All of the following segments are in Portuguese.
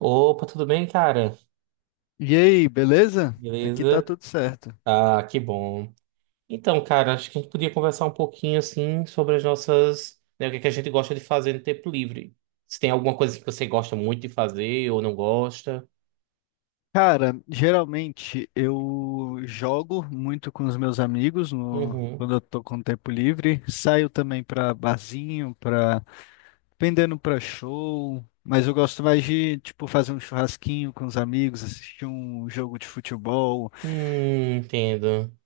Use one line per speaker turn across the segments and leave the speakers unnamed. Opa, tudo bem, cara?
E aí, beleza? Aqui tá
Beleza?
tudo certo.
Ah, que bom. Então, cara, acho que a gente podia conversar um pouquinho assim sobre as nossas, né, o que é que a gente gosta de fazer no tempo livre. Se tem alguma coisa que você gosta muito de fazer ou não gosta.
Cara, geralmente eu jogo muito com os meus amigos
Uhum.
quando eu tô com tempo livre. Saio também pra barzinho, dependendo pra show. Mas eu gosto mais de, tipo, fazer um churrasquinho com os amigos, assistir um jogo de futebol.
Entendo.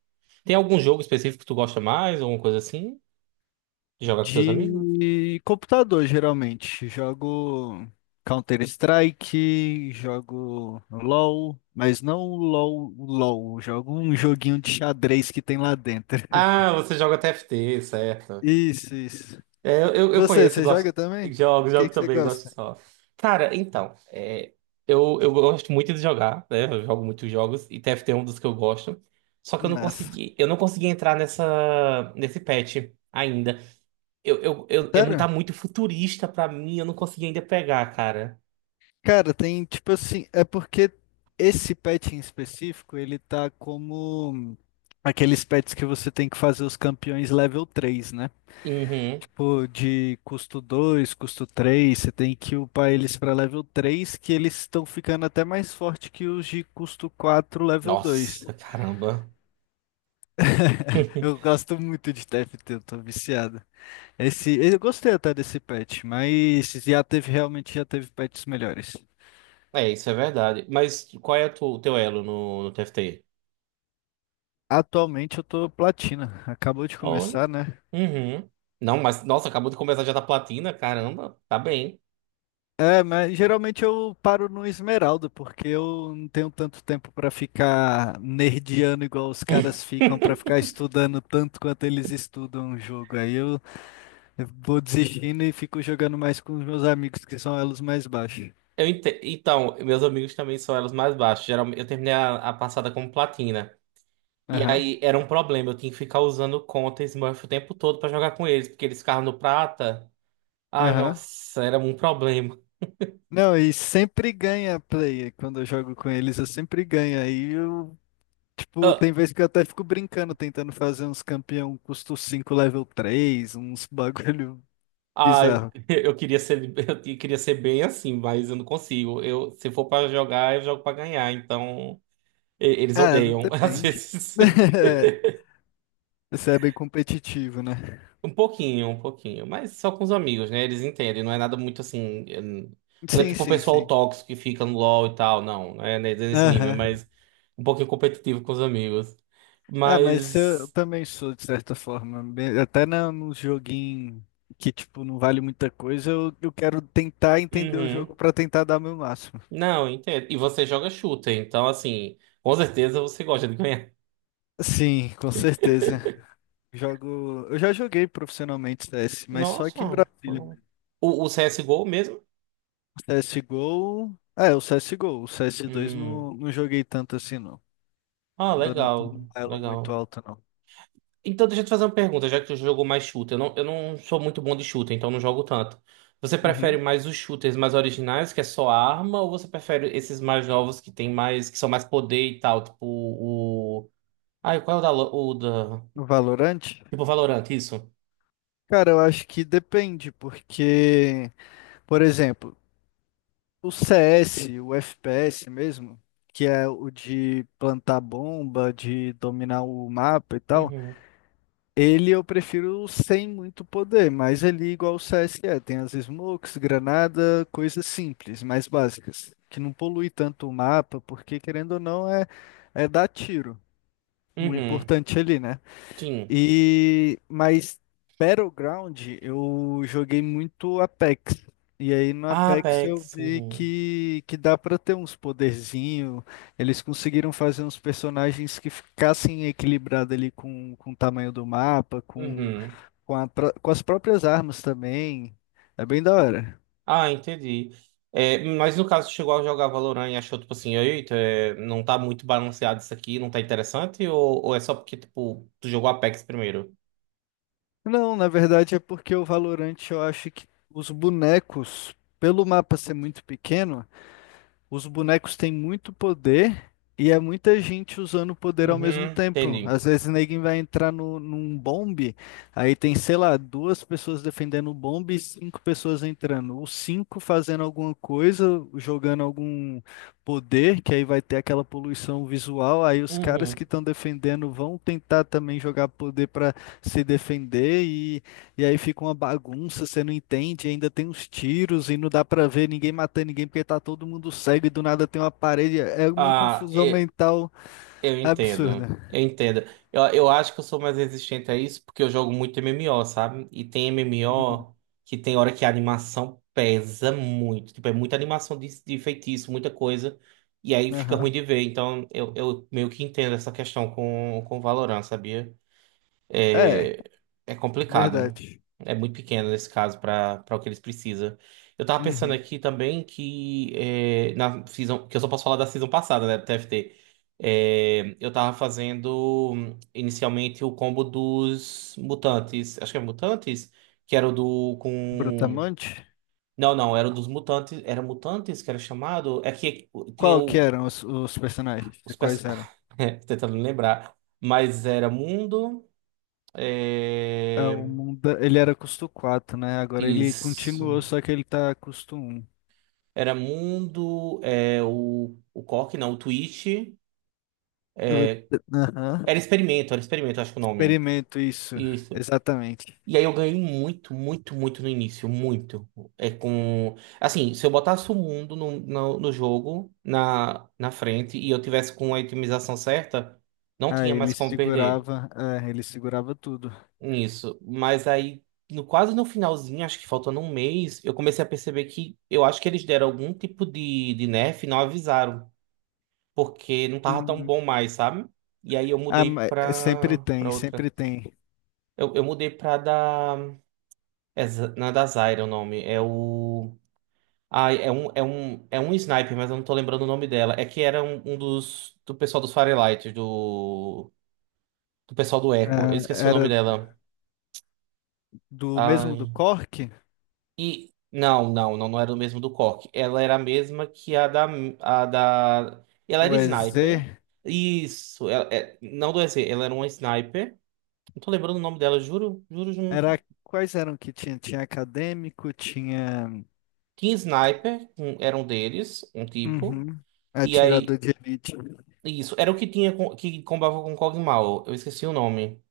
Tem algum jogo específico que tu gosta mais, alguma coisa assim? Joga com teus amigos?
De computador, geralmente. Jogo Counter-Strike, jogo LoL, mas não o LoL, o LoL. Jogo um joguinho de xadrez que tem lá dentro.
Ah, você joga TFT, certo.
Isso, isso.
É, eu, eu
E
eu
Você,
conheço,
você
gosto,
joga também? O
jogo,
que
jogo
que você
também, gosto
gosta?
só. Cara, então, é, eu gosto muito de jogar, né? Eu jogo muitos jogos e TFT é um dos que eu gosto. Só que eu não
Massa.
consegui, eu não consegui entrar nesse patch ainda. Tá
Sério?
muito futurista pra mim, eu não consegui ainda pegar, cara.
Cara, tem tipo assim, é porque esse pet em específico, ele tá como aqueles pets que você tem que fazer os campeões level 3, né?
Uhum.
Tipo, de custo 2, custo 3. Você tem que upar eles para level 3 que eles estão ficando até mais forte que os de custo 4 level 2.
Nossa, caramba.
Eu gosto muito de TFT, eu tô viciado. Esse, eu gostei até desse patch, mas já teve, realmente já teve patches melhores.
É, isso é verdade. Mas qual é o teu elo no TFT?
Atualmente eu tô platina, acabou de começar, né?
Uhum. Não, mas nossa, acabou de começar já da platina, caramba, tá bem.
É, mas geralmente eu paro no Esmeralda, porque eu não tenho tanto tempo pra ficar nerdiano igual os caras ficam, pra ficar estudando tanto quanto eles estudam o jogo. Aí eu vou desistindo e fico jogando mais com os meus amigos, que são elos mais baixos.
Então, meus amigos também são elos mais baixos. Geralmente, eu terminei a passada como platina. E
Aham,
aí era um problema, eu tinha que ficar usando conta Smurf o tempo todo pra jogar com eles, porque eles ficavam no prata. Ai,
aham.
nossa, era um problema.
Não, e sempre ganha a play. Quando eu jogo com eles, eu sempre ganho. Aí eu, tipo, tem
Ah,
vezes que eu até fico brincando, tentando fazer uns campeão custo 5 level 3, uns bagulho
ah, eu,
bizarro.
eu queria ser, queria ser bem assim, mas eu não consigo. Eu, se for pra jogar, eu jogo pra ganhar, então eles
Ah,
odeiam às
depende.
vezes.
Você é bem competitivo, né?
Um pouquinho, mas só com os amigos, né? Eles entendem, não é nada muito assim. Não é
Sim,
tipo o
sim,
pessoal
sim.
tóxico que fica no LoL e tal, não, não é nesse nível,
Aham.
mas um pouquinho competitivo com os amigos.
Ah, mas
Mas.
eu também sou, de certa forma. Até num joguinho que, tipo, não vale muita coisa, eu quero tentar entender o
Uhum.
jogo pra tentar dar meu máximo.
Não, entendo. E você joga shooter, então, assim, com certeza você gosta de ganhar.
Sim, com certeza. Jogo. Eu já joguei profissionalmente CS, mas só aqui em
Nossa.
Brasília
O,
mesmo.
o CSGO mesmo?
CSGO. É, o CSGO. O CS2
Hum.
não, não joguei tanto assim, não.
Ah,
Não tô num
legal,
elo muito
legal.
alto, não.
Então, deixa eu te fazer uma pergunta, já que tu jogou mais shooter. Eu não sou muito bom de shooter, então não jogo tanto. Você prefere
Uhum.
mais os shooters mais originais, que é só arma, ou você prefere esses mais novos que tem mais, que são mais poder e tal? Tipo o. Ai, qual é o da. O da...
No Valorante?
Tipo Valorant, isso?
Cara, eu acho que depende, porque, por exemplo, o CS, o FPS mesmo, que é o de plantar bomba, de dominar o mapa e tal,
Uhum.
ele eu prefiro sem muito poder, mas ele é igual o CS que é, tem as smokes, granada, coisas simples, mais básicas, que não polui tanto o mapa, porque querendo ou não é dar tiro, o
Uhum.
importante ali, né?
Sim.
E mas Battleground eu joguei muito Apex. E aí no Apex eu
Apex.
vi
Uhum.
que dá pra ter uns poderzinho. Eles conseguiram fazer uns personagens que ficassem equilibrados ali com o tamanho do mapa, com,
Uhum.
com, a pró- com as próprias armas também. É bem da hora.
Ah, entendi. É, mas no caso, chegou a jogar Valorant e achou, tipo assim, eita, é, não tá muito balanceado isso aqui, não tá interessante? Ou é só porque, tipo, tu jogou Apex primeiro?
Não, na verdade é porque o Valorant eu acho que os bonecos, pelo mapa ser muito pequeno. Os bonecos têm muito poder e é muita gente usando o poder ao mesmo
Uhum,
tempo.
entendi.
Às vezes ninguém vai entrar no, num bombe, aí tem, sei lá, duas pessoas defendendo o bombe e cinco pessoas entrando. Os cinco fazendo alguma coisa, jogando algum poder, que aí vai ter aquela poluição visual. Aí os caras
Uhum.
que estão defendendo vão tentar também jogar poder para se defender e aí fica uma bagunça, você não entende, ainda tem uns tiros e não dá pra ver ninguém matando ninguém porque tá todo mundo cego e do nada tem uma parede. É uma
Ah,
confusão
é,
mental
eu entendo,
absurda.
eu entendo. Eu acho que eu sou mais resistente a isso porque eu jogo muito MMO, sabe? E tem
Uhum.
MMO que tem hora que a animação pesa muito. Tipo, é muita animação de feitiço, muita coisa. E aí fica ruim
Aham.
de ver. Então eu meio que entendo essa questão com Valorant, sabia?
É,
É complicado, né?
verdade.
É muito pequeno nesse caso para o que eles precisam. Eu tava pensando
Uhum.
aqui também que é, na season, que eu só posso falar da season passada, né, do TFT. É, eu tava fazendo inicialmente o combo dos mutantes, acho que é mutantes, que era o do com.
Brutamonte?
Não, não, era o dos mutantes, era mutantes que era chamado, é que tinha
Qual que
o,
eram os personagens?
os perso...
Quais eram?
tentando me lembrar, mas era mundo,
É,
é,
o mundo, ele era custo 4, né? Agora ele
isso.
continuou, só que ele tá custo 1.
Era Mundo, é, o Cork, não, o Twitch.
Eu- Aham.
Era Experimento, acho que o nome.
Experimento isso,
Isso.
exatamente.
E aí eu ganhei muito, muito, muito no início, muito. É com. Assim, se eu botasse o mundo no jogo, na frente, e eu tivesse com a itemização certa, não
Ah,
tinha mais
ele
como perder.
segurava, é, ele segurava tudo.
Isso. Mas aí, no, quase no finalzinho, acho que faltando um mês, eu comecei a perceber que eu acho que eles deram algum tipo de nerf e não avisaram. Porque não tava tão
Hum,
bom mais, sabe? E aí eu
ah,
mudei
é, sempre
pra
tem,
outra.
sempre tem.
Eu mudei pra da. É, não é da Zyra o nome. É o. Ah, é um sniper, mas eu não tô lembrando o nome dela. É que era um dos. Do pessoal dos Firelight, do. Do pessoal do Echo. Eu
Ah,
esqueci o nome
era
dela.
do mesmo do
Ai.
Cork,
E. Não, não, não, não era o mesmo do Cork. Ela era a mesma que a da. A da... Ela era
o
sniper.
EZ,
Isso, ela, é, não do EZ, ela era uma sniper. Não tô lembrando o nome dela, juro, juro, juro.
era quais eram que tinha? Tinha acadêmico, tinha
Tinha Sniper, era um deles, um tipo.
uhum,
E aí,
atirador de elite.
isso, era o que tinha que combava com Cogmal. Eu esqueci o nome.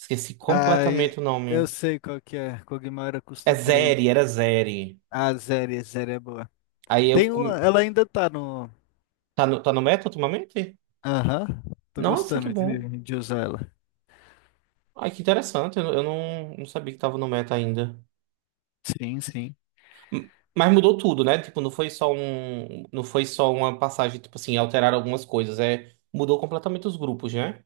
Esqueci
Ai,
completamente o
eu
nome.
sei qual que é. Kog'Maw era
É
custo 3.
Zeri, era Zeri.
Ah, Zeri, Zeri é boa.
Aí eu.
Tem uma, ela ainda tá no.
Tá no meta ultimamente?
Aham, tô
Nossa, que
gostando
bom.
de usar ela.
Ai, que interessante. Eu não, não sabia que tava no meta ainda.
Sim, sim.
Mas mudou tudo, né? Tipo, não foi só um. Não foi só uma passagem, tipo assim, alterar algumas coisas. É, mudou completamente os grupos, né?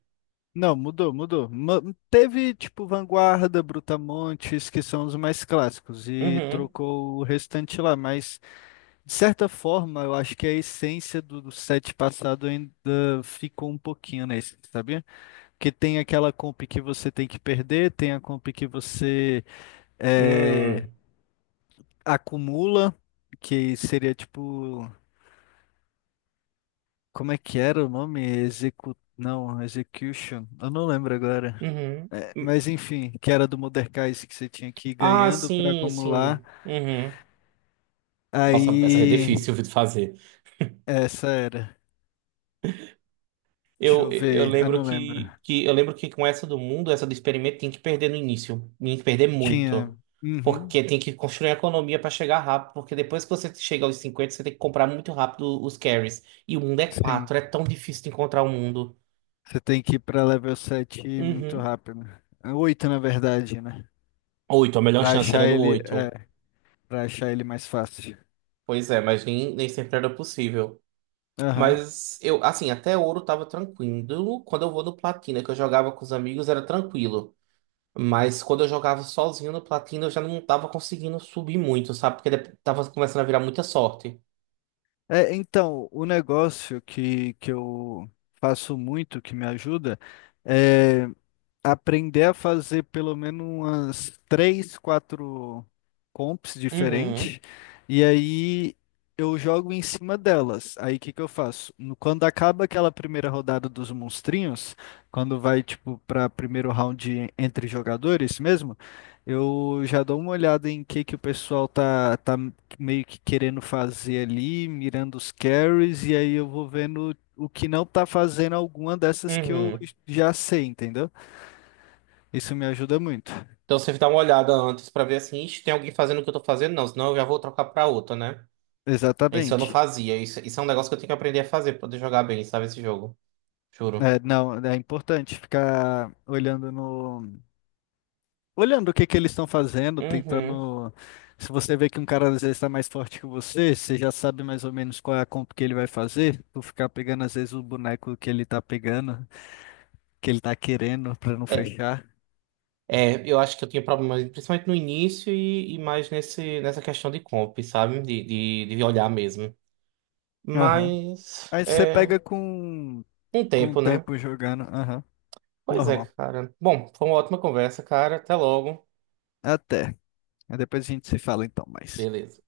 Não, mudou, mudou. Teve tipo Vanguarda, Brutamontes, que são os mais clássicos, e
Uhum.
trocou o restante lá, mas de certa forma eu acho que a essência do set passado ainda ficou um pouquinho nesse, sabia? Porque tem aquela comp que você tem que perder, tem a comp que você é,
Hum,
acumula, que seria tipo. Como é que era o nome? Não, Execution. Eu não lembro agora.
uhum.
É,
Hum.
mas enfim, que era do Mordekaiser que você tinha que ir
Ah,
ganhando para
sim,
acumular.
sim. Uhum. Nossa, essa é
Aí,
difícil de fazer.
essa era. Deixa
Eu,
eu
eu
ver, ah,
lembro
não lembro.
que eu lembro que com essa do mundo, essa do experimento, tem que perder no início. Tem que perder
Tinha.
muito.
Uhum,
Porque tem que construir a economia para chegar rápido. Porque depois que você chega aos 50 você tem que comprar muito rápido os carries. E o mundo é
sim,
4 é tão difícil de encontrar o mundo.
você tem que ir para level 7 muito
Uhum.
rápido. É, 8, na verdade, né?
8, a melhor
Para
chance era
achar
no
ele,
oito.
é, para achar ele mais fácil.
Pois é, mas nem sempre era possível.
Aham.
Mas eu, assim, até ouro tava tranquilo. Quando eu vou no platina, que eu jogava com os amigos, era tranquilo. Mas quando eu jogava sozinho no platina, eu já não tava conseguindo subir muito, sabe? Porque tava começando a virar muita sorte.
É, então, o negócio que eu faço muito, que me ajuda, é aprender a fazer pelo menos umas três, quatro comps
Uhum,
diferentes, e aí eu jogo em cima delas. Aí o que que eu faço? Quando acaba aquela primeira rodada dos monstrinhos, quando vai tipo para primeiro round entre jogadores mesmo, eu já dou uma olhada em que o pessoal tá meio que querendo fazer ali, mirando os carries, e aí eu vou vendo o que não tá fazendo alguma dessas que eu
uhum.
já sei, entendeu? Isso me ajuda muito.
Então você dá uma olhada antes pra ver assim, "Ixi, tem alguém fazendo o que eu tô fazendo? Não, senão eu já vou trocar pra outra, né? Isso eu não
Exatamente.
fazia. Isso é um negócio que eu tenho que aprender a fazer pra poder jogar bem, sabe? Esse jogo. Juro.
É, não, é importante ficar olhando no, olhando o que que eles estão fazendo,
Uhum.
tentando. Se você vê que um cara às vezes está mais forte que você, você já sabe mais ou menos qual é a comp que ele vai fazer. Tu ficar pegando às vezes o boneco que ele tá pegando, que ele tá querendo pra não fechar.
É, eu acho que eu tinha problemas, principalmente no início e mais nessa questão de comp, sabe? De olhar mesmo.
Aham.
Mas
Aí você
é
pega com
um
com o
tempo, né?
tempo jogando. Aham.
Pois é,
Normal.
cara. Bom, foi uma ótima conversa, cara. Até logo.
Até. Aí depois a gente se fala então mais.
Beleza.